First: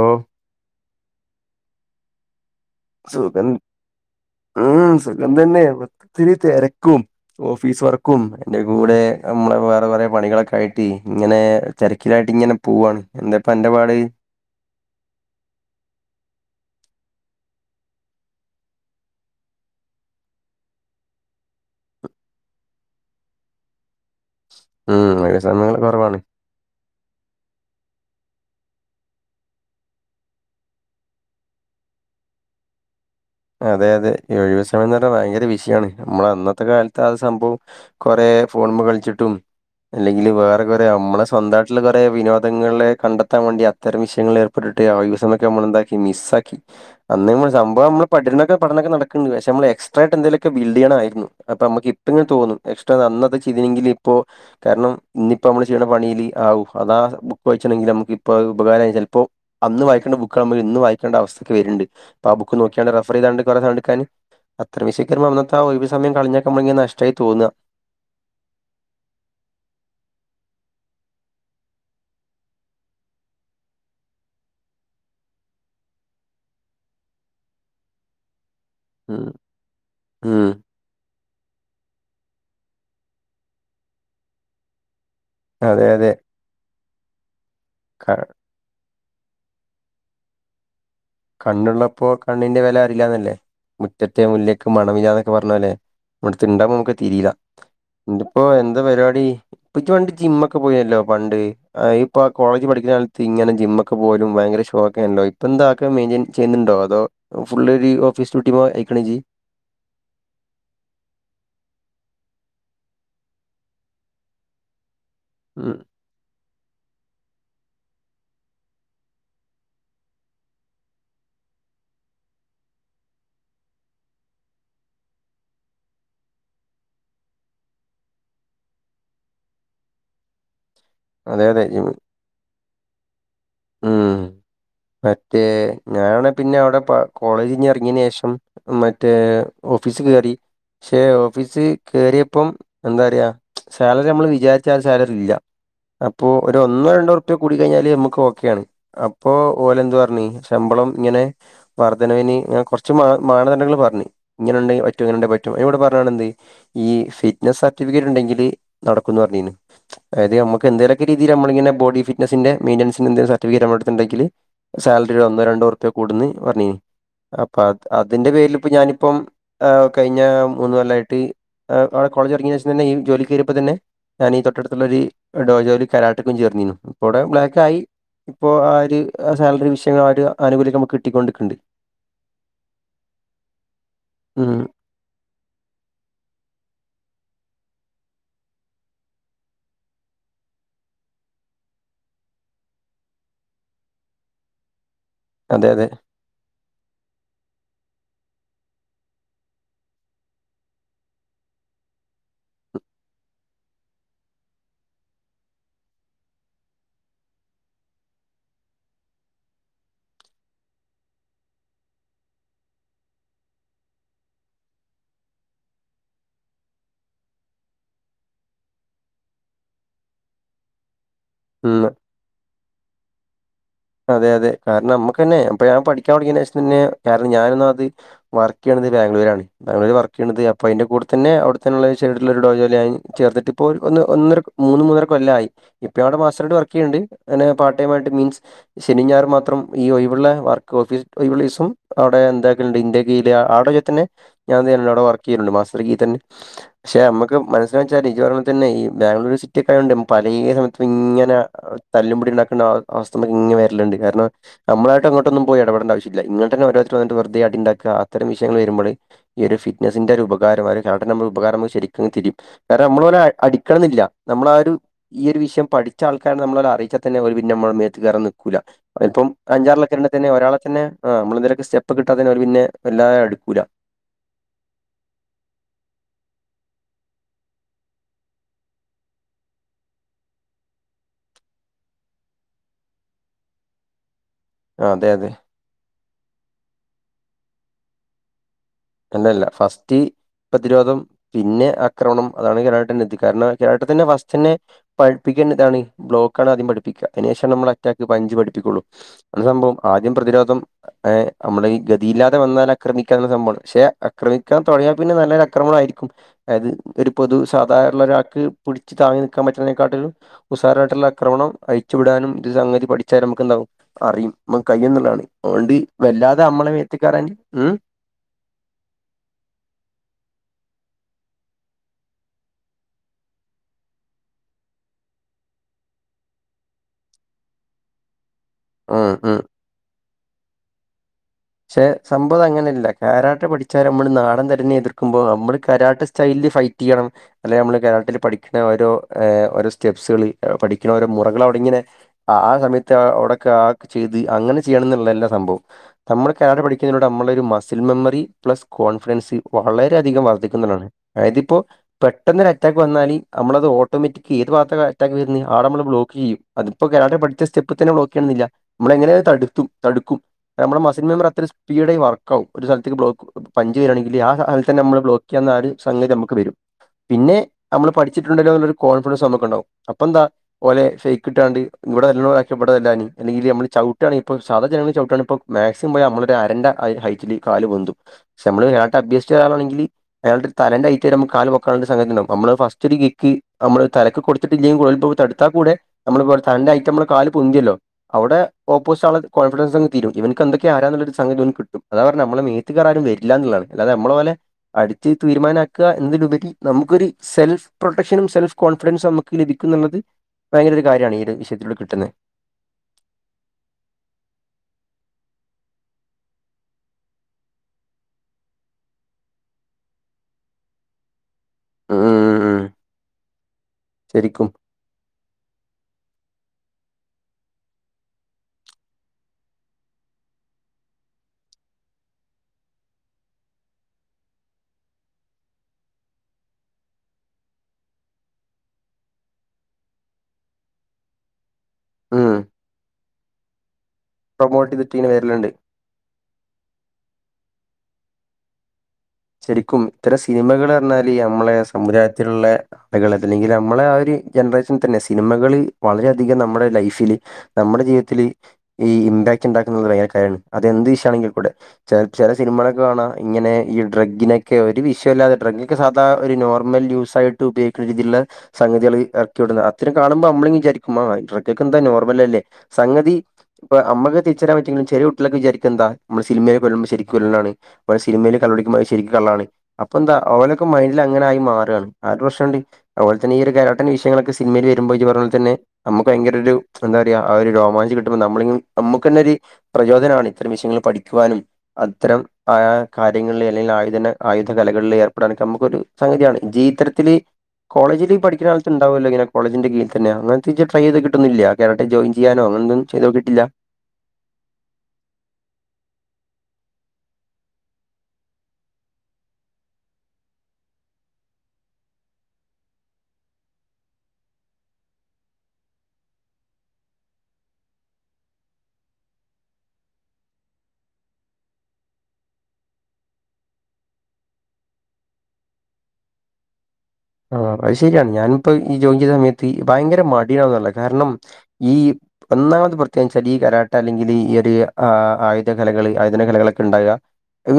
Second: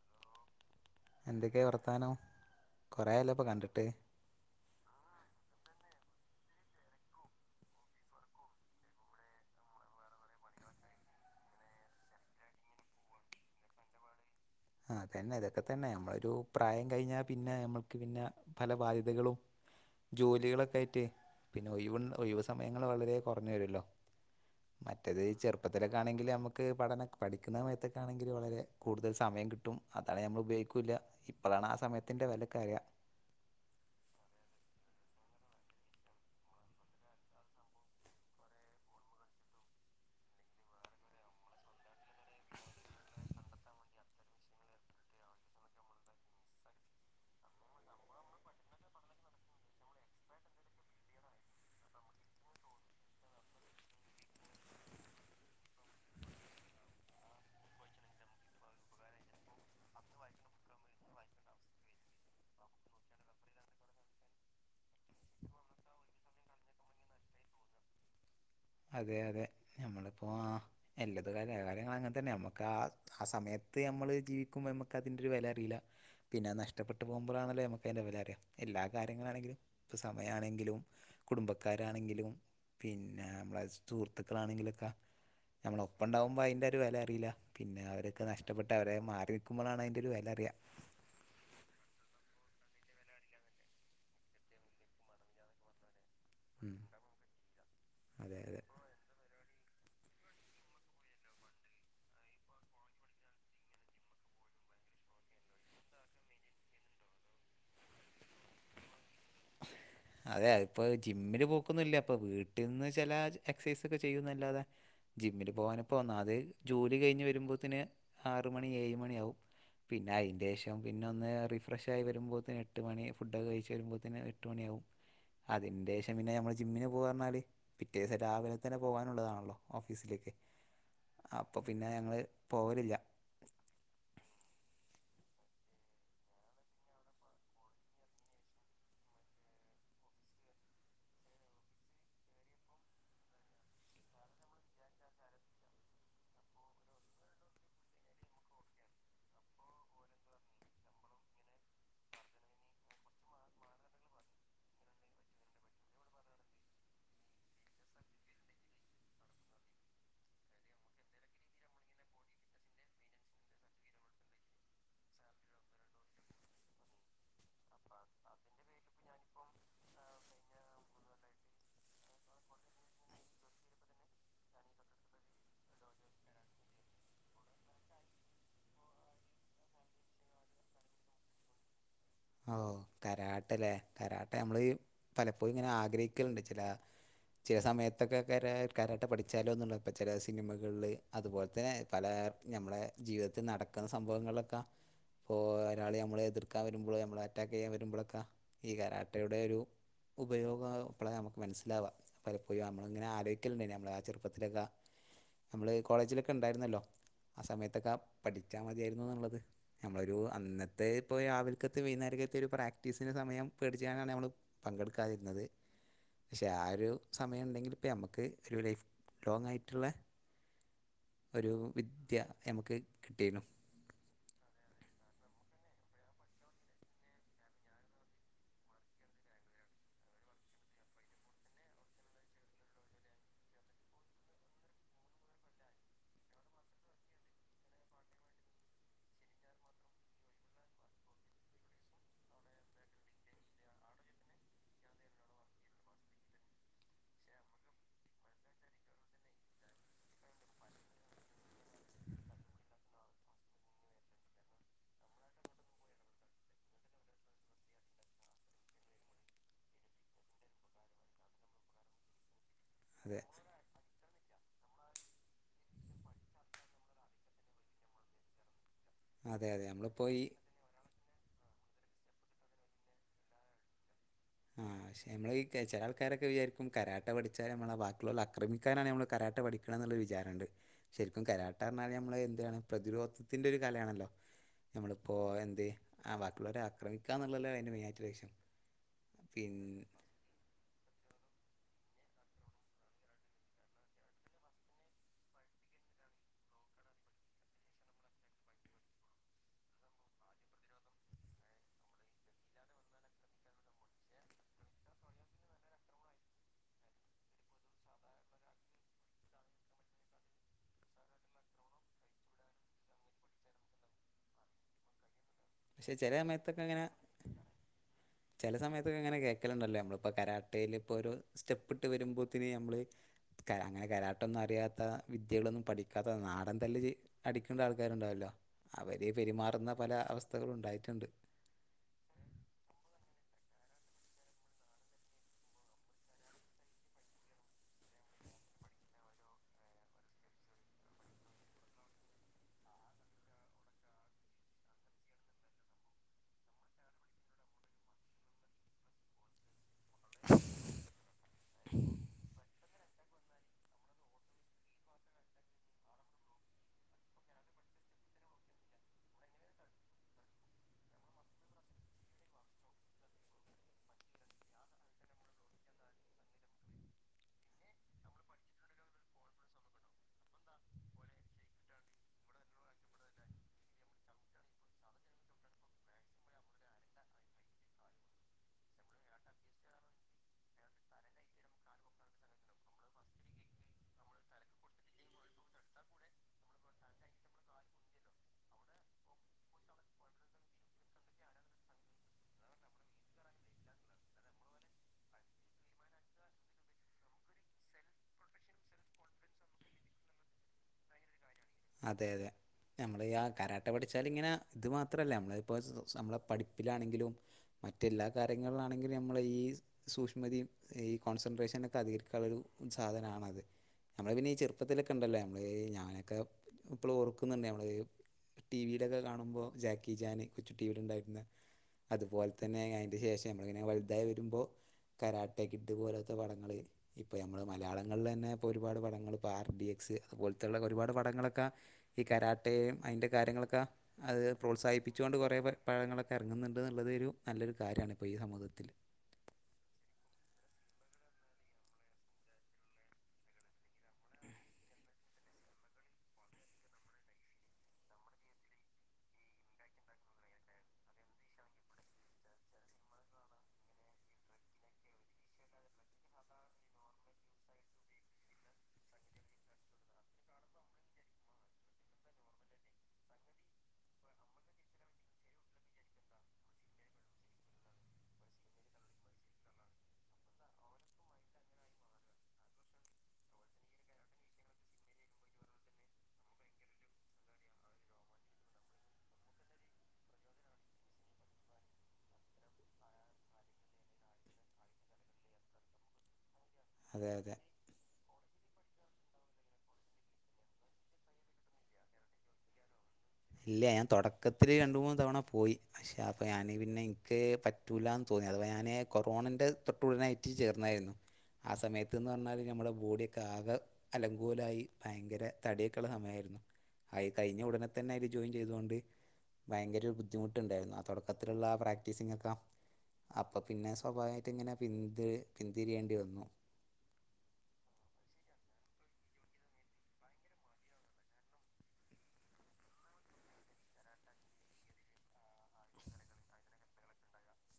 ഓഹ് എന്തൊക്കെ വർത്താനം കൊറേയായല്ലോ ഇപ്പൊ സുഖം കണ്ടിട്ട് ഉം സുഖം തന്നെ ഒത്തിരി തിരക്കും ഓഫീസ് വർക്കും എന്റെ കൂടെ നമ്മളെ വേറെ വേറെ പണികളൊക്കെ ആയിട്ട് ഇങ്ങനെ തെരക്കിലായിട്ട് ഇങ്ങനെ പോവാണ് എന്താപ്പ അന്റെറെ പാട് ആഹ് തന്നെ ഇതൊക്കെ തന്നെ നമ്മളൊരു പ്രായം കഴിഞ്ഞാ പിന്നെ നമ്മൾക്ക് പിന്നെ പല ബാധ്യതകളും ജോലികളൊക്കെ ആയിട്ട് പിന്നെ ഒഴിവ് സമയങ്ങൾ വളരെ കുറഞ്ഞു വരോല്ലോ ഉം മറ്റേത് ഒഴിവ് സമയങ്ങൾ ചെറുപ്പത്തിലൊക്ക കുറവാണ് ആണെങ്കിൽ നമുക്ക് പഠന പഠിക്കുന്ന സയത്തൊക്കെ ആണെങ്കിൽ വളരെ കൂടുതൽ സമയം കിട്ടും അതാണ് നമ്മൾ ഉപയോഗിക്കുല്ല ഇപ്പലാണ് ആ സമയത്തിൻ്റെ വെലക്കറിയ അതെ അതെഈ ഒഴിവ് സമയംന്ന് പറഞ്ഞാ ഭയങ്കര വിഷയാണ് നമ്മള അന്നത്തെ കാലത്ത് ആ സംഭവം കൊറെ ഫോണ് മേ കളിച്ചിട്ടും അല്ലെങ്കിൽ വേറെ കുറെ നമ്മളെ സ്വന്ത കുറെേ വിനോദങ്ങളെ കണ്ടെത്താൻ വേണ്ടി അത്തരം വിശേ ൾ ഏർപ്പെട്ടിട്ട് ആഹ് ദിവസങ്ങൾഒക്കെ നമ്മളെന്ദാക്കി മിസ്സാക്കിഅന്ന് സംഭവം നമ്മ പഠിനനൊക്കെ പനൊക്ക നടക്കുന്നു പക്ഷേ നമ്മ എക്സ്ട്രയിട്ട എന്തെകിലും ഒക്കെ ബിൽഡ് യാണമായിരുന്നു അപ്പോമ്മക് കിട്ടുമതോന്നും എക്ഷ്ട അന്നൊക്കെ ചെയ്തിന്നെങ്കിൽ ഇപ്പോ കാരണം ഇന്നിപ്പോ നമ്മള് ചെയ്യുന്ന പണീൽ ഹാവു അതാ ബുക്ക് വായിച്ചാണെകിൽ നമുക്ക് ഇപ്പ ഉപകാരായി ചിലപ്പോ അന്ന് വായിക്കേണ്ട ബുക്ക് നമ്മൾ ഇന്ന് വായിക്കണ്ട അവസ്ഥക്ക് വരുന്നുണ്ട് അപ്പൊ ആഹ് ബുക്ക് നോക്കി റഫതാണ്ട് അത്ര മിസ്പോ അന്നത്തെ ആ ഒരു സമയം കളഞ്ഞക്കുമ്പോെയൊക്കെ നഷ്ടമായി തോന്ന അതെ അതെ നഞമ്മളിപ്പോ ആഹ് എല്ലാതു കാര്യങ്ങളും അങ്ങനെ തന്നെ നമ്മുക്ക് ആഹ് ആ സമയത്ത് നമ്മള് ജീവിക്കുമ്പോ നമ്മക്ക് അതിന്റെ ഒരു വില അറിയില്ല പിന്നെ നഷട്ടപ്പെട്ട് പോവുബോഴാണല്ലേ നമുക്കത്തിന്റെതിൻറെ വില അറിയ എല്ലാ ഉം. കാര്യങ്ങളാണെങ്കിലും ഇപ്പോ ഉം. സമയാണെങ്കിലും കുടുംബക്കാരാണെങ്കിലും പിന്നെ മ്ളെ സുഹൃത്തുക്കളാണെകിലൊക്കെ. അതെ അതെ നമ്മളൊപ്പണ്ടാവുമ്പോ അയിന്റെ ഒരു വിലറീല്ല പിന്നെ ക- അവരൊക്കെ നഷ് ട്ടപ്പെട്ട അവരെ മാറി നിക്ക്മ്പളാണ് അയ്ന്റെരു വെലറിയാ. കണ്ണ്ള്ളപ്പോ കണ്ണിന്റെ വെലറില്ലന്നല്ലേ മുറ്റത്തെ മുല്ലക്ക് മണമില്ലാനൊക്കെ പറഞ്ഞോലെ. ണ്ടാവും ഉം, മക്ക് തീരില്ല അതെ എന്തപ്പോ അതെ എന്താ പര്പാടി? പ്പച്ചി പണ്ട് ജിമ്മ ഒക്കെ പോയിരല്ലോ പണ്ട് അയിപ്പോ അ കോളേജി പഠ്ക്ക്ണ കാലത്ത് ഇങ്ങനെ ജിംമ്മൊക്കെ പോവലും വയങ്കര ഷോക്കെണല്ലോ പ്പൊന്താ? ഒക്കെ മെയിൻ ചെയ്യുന്നുണ്ടോ അതോ ഫുൾ ഒരു ഓഫീസ് ഡ്യൂട്ടി അയക്കണേ ജി അതെ ഇപ്പെ ജിമ്മില് പോക്കുന്നില്ല പ്പൊ വീട്ടിന്ന് ചെല എക്സസൈസൊക്കെ ചെയ്യുന്നല്ലാതെ. ജിമ്മില് ഉം പോവാന്പ്പോ ഒന്നാത് ജോലി കഴിഞ്ഞ് വരുമ്പോത്തിന് ആറ്മണി ഏഴ് മണിയാവും. പിന്ന അയിൻന്റെഷം പിന്നൊന്ന് റിഫ്രഷായി വരുമ്പോതിന് എട്ട് മണി ഫുഡൊക്കെ കഴിച്ച് വരുമ്പോത്തിന് എട്ട് മണിയാവും. അതിന്റെഷം പിന്നെ ഞങ്ങള് ജിമ്മിന് പോവാ പറഞ്ഞാല്. പിറ്റേസം രാവിലതന്നെ പോവാനുള്ളതാണല്ലോ ഓഫീസിലേക്ക്. അതെ അപ്പൊ അതെ പിന്നെ ഞങ്ങള് പോവലില്ല. ഇമ് മറ്റേ ഞാനാണ് പിന്നെ അവടെ കോളേജിന്ന്റങ്ങിനേഷം. മറ്റേ ഓഫീസി കേറി ഷെ ഓഫീസി കേറിയപ്പം. ന്താർയാ സാലറി മ്മള് വിചാരിച്ചാസാലറില്ല. അപ്പൊ ഒരു ഒന്നോ രണ്ടോർപ്യ കൂടി കഴിഞ്ഞാല് നമുക്ക് ഒ. ക്ക്യാണ് അപ്പോ ഓലെ എന്ത്റഞ്ഞ് ശമ്പളം ഇങ്ങനെ. വർദ്ധനവിന് ന കൊർച്ച് മാന മാനദണ്ഡങ്ങൾ പർഞ്ഞ് ഇങ്ങന് ണ്ടെ പറ്റു ഇങ്ങനെണ്ടെ പറ്റുന്നാണ്ട് പറഞ്ഞാെന്റന്തേയ്. ഈ ഫിറ്റ്നസ്സ് സർട്ടിഫിക്കറ്റ് ഇണ്ടെങ്കില് നടക്കുന്ന് പറഞ്ഞിൻ. അതായത് അമ്മക്കെന്തലൊക്കരിതില് നമ്മളിങ്ങനെ ബോഡി ഫിറ്റ്നസിന്റെ മെയിന്റൻസ്. ൻന്തെ സർട്ടിഫിക്കറ്റ് നമ്മളട്ത് ത്ണ്ടെങ്കില് സാലറി ഒന്നോ രണ്ടോറ്പ കൂടൂന്ന് പറഞ്ഞിന്. അപ്പൊ അത് അതിന്റെ പേരിലിപ്പം ഞാനിപ്പം കഴിഞ്ഞ മൂന്നൊല്ലായിട്ട്. ആഹ് ആഹ് കോളേജ്ന്നറങ്ങിയേശന്തന്നെ ജോലികേറിയയപ്പോ തന്നെ. ഞാന് തൊട്ടട്ത്ത്ള്ളോര് ഇടോര് കരാട്ടക്കും ചേർന്നിന്നു ഇപ്പോവ്ടെ ബ്ലാക്കായി. ഇപ്പോ ആ ഒരു സാലറി വിഷയങ്ങൾ ആഹ് ഒരു ആനുകൂല്യം നമു കിട്ടിക്കൊണ്ടിക്ക്ണ്ട് ഓ കരാട്ട്ല്ലേ കരാട്ട ഉം മ്മള് പലപ്പോഴും ഇങ്ങനെ ആഗ്രഹിക്കല്ണ്ട് ചെല. ചില സമയത്തൊക്കെ കരാ കരാട്ട പഠിച്ചാലോന്ന്ള്ളെപ്പചെല സിനിമകളില്. അത് പോലെത്തെ പലെ ഞമ്മളെ ജീവിതത്തിൽ നടക്ക്ന്ന സംഭവങ്ങൾലൊക്കെ. പ്പോ അതെ അതെ ഒരാള് ഞമളെ എതിർക്കാൻ വരുമ്പോ ഞമ്മളെ അറ്റാക്കെയ്യാൻ വരുമ്പോളെക്കെ ഈ കരാട്ടയുടൊരു. ഉപയോഗം അപ്പളാ നമുക്ക് മനസ്സിലാവാം പലപ്പോഴും നമ്മളിങ്ങനെ ആലോചിക്കലുണ്ടെ നമ്മൾ ആഹ് ചെറുപ്പത്തിലൊക്ക നമ്മള് കോളേജിലൊക്കെ ഇണ്ടായിര്ന്നല്ലോ ആ സമയത്തൊക്കെ പഠിച്ചാ മതിയായ്രുന്നുന്നുള്ളത്. നമ്മളൊരു അന്നത്തെ ഇപ്പൊ രാവിലക്ക്. വൈകുന്നേരകത്തെ ഒരു പ്രാക്ടീസിന് സമയം പേടിച്ചാണ് നമ്മള് പങ്കെടുക്കാതിരുന്നത് പഷേ ഒരു സമയ്ണ്ടെങ്കിപ്പഞമ്മക് ക്ക് ഒരു ലൈഫ് ലോങ് ആയിട്ള്ളെ ഒരു ഉം വിദ്യ ഞമക്ക് കിട്ടിനു അതെ അതെ കാരണ ഞമ്മക്കെന്നെ പ്പൊ ഞാ പഠിക്കാനൊട്ങ്ങിനേഷന്നെ കാരണം ഞാനൊന്ന അത്. വർക്കെയ്യണത് ബാംഗ്ലൂരണ്. അത് [unintelligible] വർക്ക് ചെയ്യണത് അപ്പൊ അതിന്റെ കൂടെത്തന്നെവിടെത്തന്നുള്ള [unintelligible] ഞാൻ ചേർന്നട്ട് ഇപ്പോൾ ഒന്ന് ഒന്നര മൂന്ന മൂന്നരക്ക കൊല്ലായി ഇപ്പൊവ്ടെ മാസ്റ്ററയിട്ട് വർക്കെ യ്യ്ന്നുണ്ട് ന്ന പാർട്ടൈമായ്ട്ട് മീൻസ്. ശനി ഞാർ മാത്രം ഈ ഒഴിവ്ള്ളെ വർക്ക് ഓഫീ ഒഴിവ്ള്ളവ്സം അവിടെ എന്താക്കല്ണ്ട് ന്റെ. [unintelligible] തന്നെ ഞാൻഅവിടെ വർക്ക് ചെയ്യണ്ട് മാസ്റ്റർ ഗീ തന്നെ ഷെ അമ്മക്ക് മനസ്സിയാച്ചാല് ഇയ്യ് പറയണ പോലെ തന്നെ ഈ ബാംഗ്ലൂരു സിറ്റിയെക്കെഴൊണ്ട് പലേ സമയത്ത് ഇങ്ങനെ. തല്ലും പിടിണ്ടാക്ക്ണ അവസ്ഥ ങ്ങന വരല്ണ്ട് കാര്ണൊ. നമ്മളായിട്ടങ്ങോട്ടൊന്നും പോയടപടണ്ട ആവശ്യല്ല ഇങ്ങട്ടെന്നെ ഓരോരുത്തർ വന്നട്ട് വെറ്തെ അടിണ്ടാക്ക അത്തരം വിഷയങ്ങള് വരുമ്പള്.. ഈ ഒരു ഫിറ്റ്നസ്സിന്റെ ഒരു ഉപകാരം [unintelligible] നമ്മൾ ഉപകാരം ശരിക്കും തിരിയും കാരണം നമ്മള് അതെ അടി കണില്ല നമ്മള ആ ഒരു ഈ ഒരു വിഷയം പഠിച്ച ആൾക്കാരെ നമ്മളര അറിയിച്ചാൽ തന്നെ ഒരു പിന്നെ നമ്മളെ മെത്ത്ക്ക് കേറാൻ നി കൂല ത്തും അതെ അതെ അഞ്ചാറിലക്കെ നമ്മളിപ്പോൾ ഈ തന്നെ ഒരാള പിന്നെ ആഹ് അമ്മള്എന്തൊല്ക്കെ സ്റ്റെപ്പെകിട്ടാത്തന്നെ അവര്പിന്നെ വല്ലാഅട്ക്കുല ആഹ് ഷെ എമ്മളെഈ കേച്ച ചെലആൾക്കാരൊക്കെവിചാരിക്കും കരാട്ടപഠിച്ചാലാമ്മളാബാക്ക്ള്ളൊളാ അക്രമിക്കാനാണ് നമ്മള്കരാട്ടപഠിക്ക ക്ക്ണനല്ലോര് വിചാരണ്ട് ശരിക്കുംകരാട്ടാർഞ്ഞാലാമ്മള് എന്തിനാണ് പ്രതിരോധത്തിന്റെരുകലയാണല്ലോ ആ, അതെ അതെ നമ്മളിപ്പോഎന്തെ ആഹ് ബാക്കിള്ളൊരെആക്രമിക്കാന്നുള്ളല്ലോ അതിന്റെമെയിനായിറ്റിള്ള ലക്ഷ്യം അല്ലല്ല പിന്നെ ഫസ്റ്റ് പ്രതിരോധം പിന്നെ ആക്രമണം അതാണ് കരാട്ടന്റെ ഇത് കാരണം കരാട്ടത്തിന്റെ ഫാസ്റ്റ്ന്നെ പഠ്പ്പിക്കേണ്ടഇതാണ് ബ്ലോക്കാണാദ്യംപഠിപ്പിക്ക അതിനുശേഷംമ്മള് അറ്റാക്ക്, പഞ്ജ്പഠിപ്പിക്കൊള്ളൂ അത് സംഭവം ആദ്യംപ്രതിരോധം എഹ് അമ്മളെ ഈ ഗതിയില്ലാതെവന്നാലാആക്രമിക്കാന്ള്ള സംഭവാണ് ക്ഷെ അക്രമിക്കാൻതുടങ്ങിയാൽ പിന്നെനല്ലൊരുഅക്രമണംയിരിക്കും അയത് ഒരുപൊതുസാധാള്ളരാക്ക് പുടിച്ച്താങ്ങി നിക്കാൻ പറ്റുന്നതെക്കാട്ടിലും ഉസാറായ്ട്ടുള്ള ആക്രമണം അയച്ചുവിടാനും ഇത്സംഗതി പഠിച്ചാലുംമ്മക്കന്താവും അറിയും മ്മകയ്യൊന്നുള്ളണ് അഓണ്ട് പക്ഷെ ചില വല്ലാതെഅമ്മളെമേത്ത്ക്കെറാന് ഉം ചെലെസമയത്തൊക്കെങ്ങനെ കേക്കലുണ്ടല്ലോനമ്മള്പ്പോ കരാട്ടേല് ഇപ്പൊരു സ്റ്റെപ്പ്ഇട്ട് വരുമ്പോത്തിന് നമ്മള് കര അങ്ങനെകരാട്ടൊന്നും അറിയാത്തവിദ്യകളൊന്നും പഠിക്കാത്ത നാടൻതല്ലില് അടിക്ക്ണ്ടആൾക്കാരുണ്ടാവല്ലോ ഉം ഉം അവരെപെരുമാറുന്ന പലഅവസ്ഥകളുംഉണ്ടായിട്ടുണ്ട് ക്ഷെ സംഭവംഅതങ്ങനെയല്ല കാരാട്ടപഠിച്ചാല്മ്മള് നാടൻതരിനെ എതിർക്കുമ്പോ നമ്മള്കരാട്ടസ് സ്റ്റൈല്ല് ഫൈറ്റ്യ്യണം അല്ലെഅമ്മള് കാരാട്ടന്റെപഠിക്ക്ണഓരോ ഏ ഓരോസ്റ്റെപ്സള് പഠിക്ക്ണഓരോ മുറകളവിടങ്ങനെ ആഹ് സമയത്ത്അവിടക്കെ ആക്ക് ചെയ്ത് അങ്ങനെചെയ്യണംന്ന്ള്ളല്ല സംഭവം തമ്മള് കരാട്ടെ പഠിക്കുന്നതിലൂടെ അമ്മളെരു മസിൽമെമ്മറി പ്ലസ് കോൺഫിഡൻസ് വളരെയധികം വർദ്ധിക്കുന്നാണ് ആയതിപ്പോ പെട്ടെന്നൊരഅറ്റ വന്നാലീ നമ്മളത്ഓട്ടോമെറ്റിക്കീത് ഭാഗത്തഅറ്റാക്ക് വരുന്ന ആളമ്മള് ബ്ലോക്ക്‌ചെയ്യുംഅത്‌ ഇപ്പ കരാട്ട പഠിച്ച സ്റ്റെപ്പ് തന്നെ ബ്ലോക്ക്ക്കെയണംന്നില്ല നമ്മളെങ്ങനെയതടുത്തു തടുക്കും നമ്മളെ മസ് മസിൽ മെമ്മറി അത്ര സ്പീഡെയിവർക്കാവും ഒരുസൽത്തിക്ക്ബ്ലോക്ക് പഞ്ച് വരാണെങ്കില് ആഹ് കാലത്ത്തന്നെ നമ്മള്ബ്ലോക്ക്ചെയ്യാവുന്നആര് സംഗതിനമ്മ്ക്ക് വരും പിന്നെ നമ്മള് പഠിച്ചിട്ടുണ്ടല്ലോന്നൊരു കോൺഫിഡൻസ് നമ്മുക്കുണ്ടാവും അപ്പൊന്താ പോലെ ഫേക് ട്ടാണ്ട് ഇവടെ [unintelligible] അല്ലെങ്കി നമ്മള് ചവിട്ടാണെങ്കി ഇപ്പോ സാധാ ജനങ്ങള് [unintelligible] സ്സിമ്പോഴാനമ്മളൊരു അരണ്ട ഹൈ ഹൈറ്റില് കാല്ംപൊന്തു പക്ഷെമ്മള് [unintelligible] അഭ്യസിച്ചരാളാണെങ്കില് അയാളുടെ തലന്റെ ഐറ്റം നമുക്ക് കാൽ വെക്കനുള്ള സംഗതിണ്ടാവും നമ്മള് [unintelligible] അത്താകൂടെ നമ്മള്പ്പൊതലന്റയിറ്റംമ്മള് കാല് പൊന്തിയല്ലോ അവിടെ ഓപ്പോസ്റ്റ്ആള് കോൺഫിൻസ്ങ്തീരും ഇവൻക്ക്എ ക്കെആരാനുള്ളസംഗതി ഓൻകിട്ടും അതാ പറഞ്ഞെനമ്മളെ മെത്ത്കാറാരുംവര്ല്ലന്നുള്ളാണ് അല്ലാതെഅമ്മള്ഓലെ അടിച്ച്തീരുമാനാക്ക എന്ന്ലുപരി നമുക്കൊര് സെൽഫ്പ്രൊട്ടക്ഷനും സെൽഫ്കോൺഫിഡൻസുംനമുക്ക് ലഭിക്കുംന്നുള്ളത് ഭയങ്കരഒരുകാര്യാണ് ഈഒരുവിഷ അതെഅതെ നമ്മളെയാ കരാട്ടപഠിച്ചാലിങ്ങനെ ഇത് മാത്രമല്ല നമ്മള്പ്പൊനമ്മളെപഠിപ്പിലാണെങ്കിലും മറ്റെല്ലാകാര്യങ്ങൾളാണെങ്കിലുംമ്മളഈ സൂക്ഷ്മതിയും ഈ കോൺസെൻട്രേഷനൊക്കെ ഉം ഒക്കെഅധകരിക്കാള്ളൊരു ഉം സാധനാണത് നമ്മള്പിന്നെ ഈ ശരിക്കും ചെറുപ്പത്തിലൊക്കെണ്ടല്ലോ നമ്മളഈ ഞാനൊക്കെ ഇപ്പോളും ഓർക്കുന്നുണ്ട്നമ്മള് ടിവിലൊക്കെ കാണുമ്പോ ജാക്കിജാന് കൊച്ചുടിവിയിലുണ്ടായിര്ന്ന അതുപോൽതന്നെ അയിന്റെശേഷം നമ്മളിങ്ങനെവൽതായിവരുമ്പോ കരാട്ടക്കിഡ്പോലാത്തെപടങ്ങള് ഇപ്പൊയമ്മള് മലയാളങ്ങളിലന്നെ ഇപ്പൊരുപാട് പടങ്ങള് ഇപ്പോആർ ഡി എക്സ് അതുപോൽത്തെയുള്ളഒരുപാട് പടങ്ങളൊ ക്ക ഈ ഉം ശരിക്കും കരാട്ടേയും അയിൻ്റെ കാര്യങ്ങളൊക്കെ അത് പ്രൊമോട്ട് ചെയ്തിട്ട് ഇങ്ങനെ പ്രോത്സാഹിപ്പിച്ചുകൊണ്ട് കൊറേ വരലുണ്ട് പഴങ്ങളൊക്കെ എറങ്ങുന്നുണ്ടെന്നുള്ളതൊരു നല്ലൊരു കാര്യാണ് ഇപ്പോ ഈ സമൂഹത്തില് ശരിക്കും ഇത്തരം സിനിമകള് പറ്ഞ്ഞാല് നമ്മളെ സമുദായത്തിലുള്ള [unintelligible] നമ്മളാ ആഹ് ഒരു ജനറേഷൻതന്നെ സിനിമകള് വളരെയധികംനമ്മളെ ലൈഫില് നമ്മുടെജീവിതത്തില് ഈ ഇംബാക്റ്റുണ്ടാക്കുന്നത് വേറെ കാര്യാണ് അതെന്ത് വിഷയവാണെങ്കി കൂടെ ചെ ചെല സിനിമകളിലൊക്കെ കാണാ ഇങ്ങനെ ഈ ഡ്രഗിനൊക്കെ ഒരു വിഷയോവില്ലാതെ ഡ്രഗൊക്കെ സാധാ ഒരു നോർമൽ യൂസായിട്ട് ഉപയോഗിക്ക്ണ് രീതിയിലുള്ള സംഗതികൾ ഇറക്കി വിടുന്നത് അത്രം കാണുമ്പോ നമ്മള് വിചാരിക്കും ആ ഡ്രഗൊക്കെന്താ നോർമലല്ലേ സംഗതി ഇപ്പ അമ്മക്ക് തിരിച്ചറിയാൻ പറ്റുവെങ്കിലും ചെറിയ കുട്ടികളൊക്കെ വിചാരിക്കും എന്താ നമ്മള് സിനിമയിൽ ഉള്ളത് ശരിക്ക് ഉള്ളതാണ് സിനിമയിൽ കള്ള് കുടിക്കുമ്പോ അത്ശെ ശെരിക്ക് കള്ളാണ് അപ്പൊ ന്താ അവനൊക്കെ മൈൻഡില് അങ്ങനായി മാറാണ് ആ ഒരു പ്രശ്നണ്ട് അതുപോലെ തന്നെ ഈ ഒരു കരാട്ടൻ്റെ വിഷയങ്ങളോക്കെ സിനിമയിൽ വരുമ്പോ ഇജ്ജ് പറഞ്ഞ പോലെ തന്നെ നമ്മുക്ക് ഭയങ്കര ഒരു എന്താ പറയാ ആഹ് ഒരു രോമാഞ്ചം കിട്ടുമ്പോ നമ്മള് നമുക്കന്നെ ഒരു പ്രചോദനാണ് ഇത്തരം വിഷയങ്ങൾ പഠിക്കുവാനും അത്തരം ആ കാര്യങ്ങളിൽ അല്ലെങ്കിൽ ഇതെന്ന് ആയുധ കലകളിൽ ഏർപ്പെടാനൊക്കെ നമുക്കൊരു സംഗതിയാണ് ജീ അതെ ത്തരത്തില് അതെ കോളേജിൽ പഠിക്ക്ണ കാലത്ത്ണ്ടാവല്ലോ കോളജിന്റെ കീഴിൽ തന്നെ അങ്ങനത്തീജ്ജ് ട്രൈ ചെയ്ത് കിട്ടുന്നില്ലേ കേരട്ടെ ജോയിൻ ചെയ്യാനോ അങ്ങനൊന്നും ചെയ്ത് നോക്കിയിട്ടില്ല ഇല്ല ഞാൻ തൊടക്ക ക്കത്തില് രണ്ട് മൂന്ന് തവണ പോയി പക്ഷേ അപ്പോൾ ഞാൻ പിന്നെ എനിക്ക് പറ്റൂല്ലന്ന് തോന്നി അഥവാ ഞാൻ കൊറോണേൻ്റെ തൊട്ടുടനായിട്ട് ചേർന്നായിരുന്നു ആഹ് സമയത്തെന്ന് പറഞ്ഞാൽ നമ്മുടെ ബോഡിയൊക്കെ ആകെ അലങ്കോലായി ഭയങ്കര തടിയൊക്കെയുള്ള സമയായിരുന്നു അയി കഴിഞ്ഞ ഉടനെ തന്നെയില് ജോയിൻ ചെയ്തോണ്ട് ഭയങ്കര ഒരു ബുദ്ധിമുട്ടുണ്ടായിരുന്നു ആഹ് തുടക്കത്തിലുള്ള പ്രാക്ടീസിങ്ങൊക്കെ അപ്പൊ പിന്നെ സ്വാഭാവികമായിട്ട് ഇങ്ങനെ പിന്തി പിന്തിരിയേണ്ടി വന്നു ആഹ് അത് ശെരിയാണ് ഞാനിപ്പോ ഈ ജോയിൻ ചെയ്ത സമയത്ത് ഭയങ്കര മടിയാവാല്ലോ കാരണം ഈ ഒന്നാമത് പ്രത്യേകച്ചാൽ ഈ കരാട്ട അല്ലെങ്കിൽ ഈ ഒരു ആഹ് കലകള് ആയുധന കലകളൊക്കെ ഉണ്ടാവുക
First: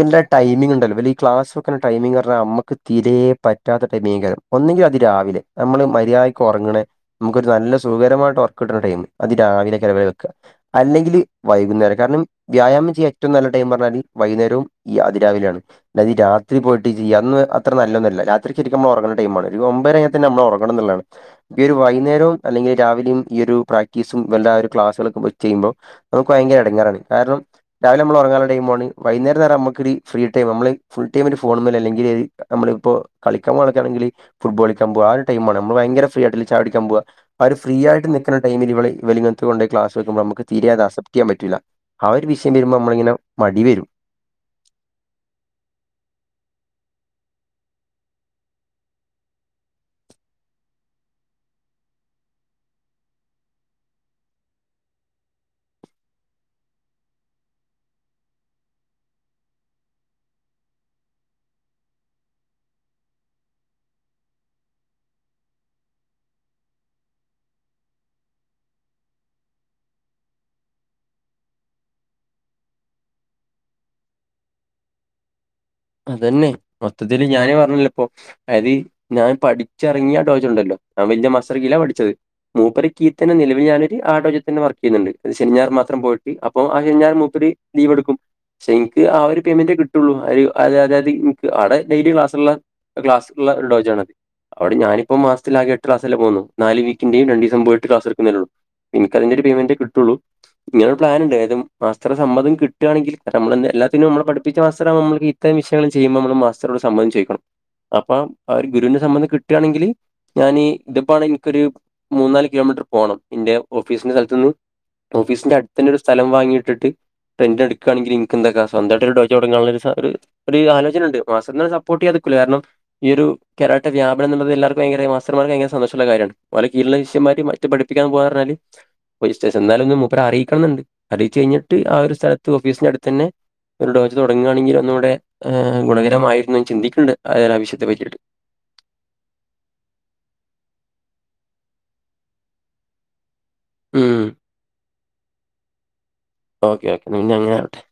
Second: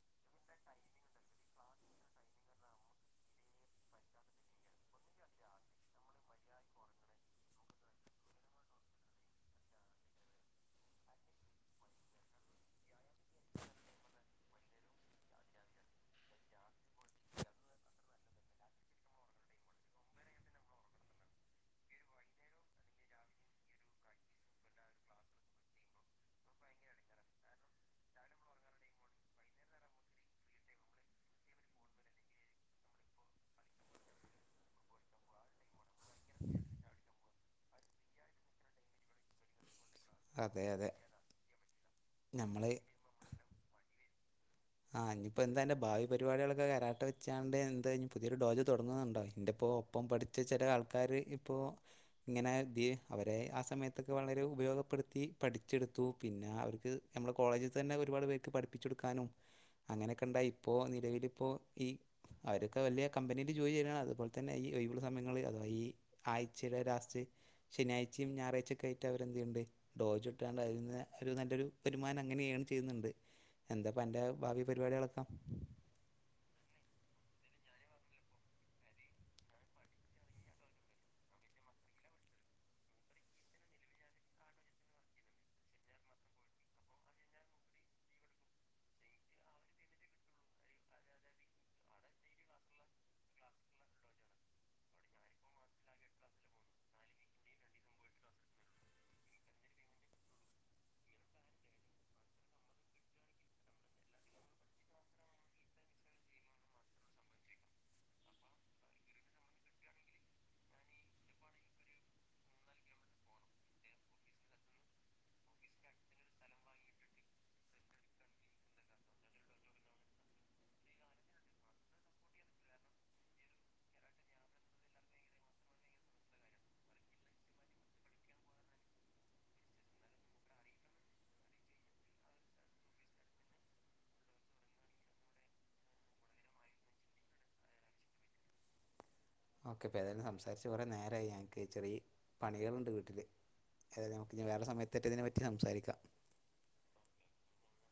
ന്റെ ടൈമിംഗ് ഉണ്ടല്ലോ ഇവല് ഈ ക്ലാസ് വെക്കണ ടൈമിംഗ് എന്ന് പറഞ്ഞ നമ്മക്ക് തീരെ പറ്റാത്ത ടൈമീകരം ഒന്നങ്കി അതി രാവിലെ നമ്മള് മര്യാദയ്ക്ക് ഒറങ്ങണേ നമുക്കൊരു നല്ല സുഖകരമായിട്ട് ഒറക്കം കിട്ടണ ടൈം അതി രാവിലെയൊക്കെയാണ് ഇവര് വെക്കാ അല്ലെങ്കില് വൈകുന്നേരം കാരണം വ്യായാമം ചെയ്യാൻ ഏറ്റവും നല്ല ടൈം പറഞ്ഞാല് വൈകുന്നേരവും ഈ അതിരാവിലെയാണ് അല്ലാതെ ഈ രാത്രി പോയിട്ട് ചെയ്യാ അന്ന് അത്ര നല്ലൊന്നുംല്ല രാത്രി ശരിക്കും നമ്മൾ ഒറങ്ങണ്ട ടൈമാണ് ഒരു ഒമ്പരഴിഞ്ഞ തന്നെ നമ്മള് ഒറങ്ങണംന്നുള്ളതാണ് ഈ ഒരു വൈകുന്നേരവും അല്ലെങ്കിൽ രാവിലും ഈയരു പ്രാക്ടീസും വല്ലാ ഒരു ക്ലാസ്സുകളൊക്കെ ചെയ്യുമ്പോൾ അത് നമുക്ക് ഭയങ്കര എടങ്ങേറാണ് കാരണം രാവിലെ നമ്മള് ഉറങ്ങാനുള്ള ടൈമുവാണ് വൈകുന്നേരം എന്ന് പറഞ്ഞ നമുക്കൊരു ഫ്രീടൈം നമ്മള് ഫുൾ ടൈ ഒരു ഫോണുമല് അല്ലെങ്കില് ഏ നമ്മളിപ്പോ കളിക്കാൻ പോവൊക്കെയാണെങ്കില് ഫുട്ബോളിക്കാൻ പോവാ ആഹ് ഒരു ടൈമാണ് നമ്മള് ഭയങ്കര ഫ്രീ ആയിട്ടല്ലേ ചായ്യുടിക്കാൻ പോവാ ആഹ് ഒരു ഫ്രീ ആയിട്ട് നിക്ക്ണ ടൈമിൽ ഇവള് ഇവല് ഇങ്ങനത്തെ കൊണ്ടോയി ക്ലാസ് വെക്കുമ്പോ മ്മക്ക് അതെ തീരെ അത് അതെ അസെപ്റ്റ് ചെയ്യാൻ പറ്റൂല്ല ആ ഒരു വിഷയം നമ്മൾ വരുമ്പോൾ നമ്മളിങ്ങനെ മടി വരും ആ ഇഞ്ഞിപ്പോ എന്താ അന്റെ ഭാവി പരിപാടിയാളൊക്കെ കരാട്ട വെച്ചാണ്ട് എന്താഞ്ഞി പുതിയൊരു ഡോജ് തുടങ്ങുന്നുണ്ടോന്റെപ്പോ ഒപ്പം പഠിച്ച ചെല ആൾക്കാര് ഇപ്പോ ഇങ്ങനെ ഇത് അവരെ ആ സമയത്തൊക്കെ വളരെ ഉപയോഗപ്പെടുത്തി പഠിച്ചെടുത്തു പിന്നെ അവർക്ക് നമ്മളെ കോളേജിൽ തന്നെ ഒരുപാട് പേർക്ക് പഠിപ്പിചൊടുക്കാനും അങ്ങനൊക്കെ ണ്ടായി ഇപ്പോ നിലവിലിപ്പോ ഈ അവരൊക്കെ വല്ല്യ കമ്പനി ജോയി ചെയ്യാനാണ് അതുപോലെ തന്നെ ഈ ഒഴിവുള്ള സമയങ്ങളില് അഥവാ ഈ ആഴ്ചയിലെ ലാസ്റ്റ് ശനിയാഴ്ചേം ഞായറാഴ്ചെയൊക്കെ ആയിട്ട് അവര് എന്തുണ്ട് ഡോജ ഇട്ട്കാണ്ട് അതിന്ന് ഒരു നല്ലൊരു വരുമാനം അങ്ങനെ ഏൺ ചെയ്യുന്നുണ്ട് എന്താ- അപ്പ അന്റെ ഭാവി പരിപാടികളൊക്ക- അതന്നെ മൊത്തത്തില് ഞാന് പറഞ്ഞില്ലെ പ്പൊ- ആയത് ഞാൻ പഠിച്ചിറങ്ങിയ ഡോജോണ്ടല്ലോ ഞാൻ വല്ല്യ മസാർക്കിലാ പഠിച്ചത്- മൂപ്പരെ കീ തന്നെ നിലവിൽ ഞാനൊരു ആ ഡോജോ തന്നെ വർക്ക് ചെയ്യുന്നുണ്ട് അത് ശെനി ഞായറും മാത്രം പോയിട്ട് അപ്പം ആ ശനിഞ്ഞായറും മൂപ്പര്- ലീവേടുക്കും പക്ഷെ ഇന്ക്ക് ആ ഒരു പേയ്മെൻ്റെ കിട്ടോള്ളൂ അയ് അതെ അതായത്ക്ക് അവിടെ ഡെയിലി ക്ലാസ്സുള്ള ക്ലാസ്ള്ള ഒരു ഡോജ ആണ്- അവിടെ ഞാനിപ്പോ മാസത്തിലാകെ എട്ട് ക്ലാസ്സലേ പോന്നു നാല് വീക്കിന്റെയും രണ്ടീസം പോയിട്ട് ക്ലാസ് എടുകുന്നേള്ളൂ എനിക്ക് അതിന്റെ ഒരു പേയ്മെൻ്റ് കിട്ടുള്ളൂ- ഇങ്ങനെയൊരു പ്ലാനൻണ്ട് അതായത് മാസ്റ്റർ സമ്മതം കിട്ടാണെങ്കിൽ നമ്മള എല്ലാതിന്നും നമ്മള പഠിപ്പിച്ച മാസ്റ്ററാക്കുമ്പോൾ- ഇത്രം വിഷയങ്ങൾ ചെയ്യുമ്പോൾ നമ്മള് മാസ്റ്ററോട് സമ്മതം ചോദിക്കണം അപ്പൊ ഗുരുവിന്റെ സമ്മതം കിട്ടുകയാണെങ്കിൽ- ഞാനി ഇതിപാണ് എനിക്കൊരു മൂനാല് കിലോമീറ്റർ പോകണം എന്റെ ഓഫീസിന്റെ സ്ഥലത്തുന്ന്- ഓഫീസിന്റെ അടുത്തന്ന ഒരു സ്ഥലം വാങ്ങിട്ടിട്ട്- എൻ്റെ എടുക്കുകയാണെകില് എനക്ക് എന്തക്കാ സ്വമായിട്ട ഒരു ഡോജൊ തുടങ്ങാന ഒരു- ഒരു ആലോചന ഉണ്ട് മാഷെന്നെ സപ്പോർട്ട് ചെയ്യാതെ നിൽക്കൂല കാരണം- ഈ ഒരു കരാട്ടെ വ്യപനുള്ളത് എല്ലാവർക്ക ഭയങ്കര മാസ്റ്റർ മാർക്ക് ഭയങ്കര സന്തോഷമുള്ള കാര്യമാണ്- ഓല കീഴുള്ള ശിഷ്യന്മാര് മറ്റ് പഠിപ്പിക്കാൻ പോവാ പറഞ്ഞാല്- രജിസ്ട്രേഷൻ എന്തായാലും ഒന്ന് അറിയിക്കണം എന്നുംഅറിയിച് കയ്യിനിട്ട് ആ ഒരു സ്ഥലത്ത് ഓഫീസിന്റെ അടുത്ത് തന്നെ- ഒരു ഡോച്ച തുടങ്ങുകയാണെകില് ഒന്നൂടെ ഗുണകരമായിരുന്ന് ചിന്തിക്കുന്നുണ്ട് അങ്ങനൊരു ആവശ്യത്തെ പറ്റിയിട്ട്- ഓക്കെ ഏതായാലും സംസാരിച്ച് കൊറെ നേരായി ഞങ്ങൾക്ക് ചെറിയ പണികളുണ്ട് വീട്ടില്- ഏതായാലും ഉം നമുക്ക് വേറെ സമയത്താറ്റം ഇതിനെ പറ്റി സംസാരിക്കാം- ഓക്കെ ഓക്കെ ഇനി അങ്ങനെ ആകട്ടെ-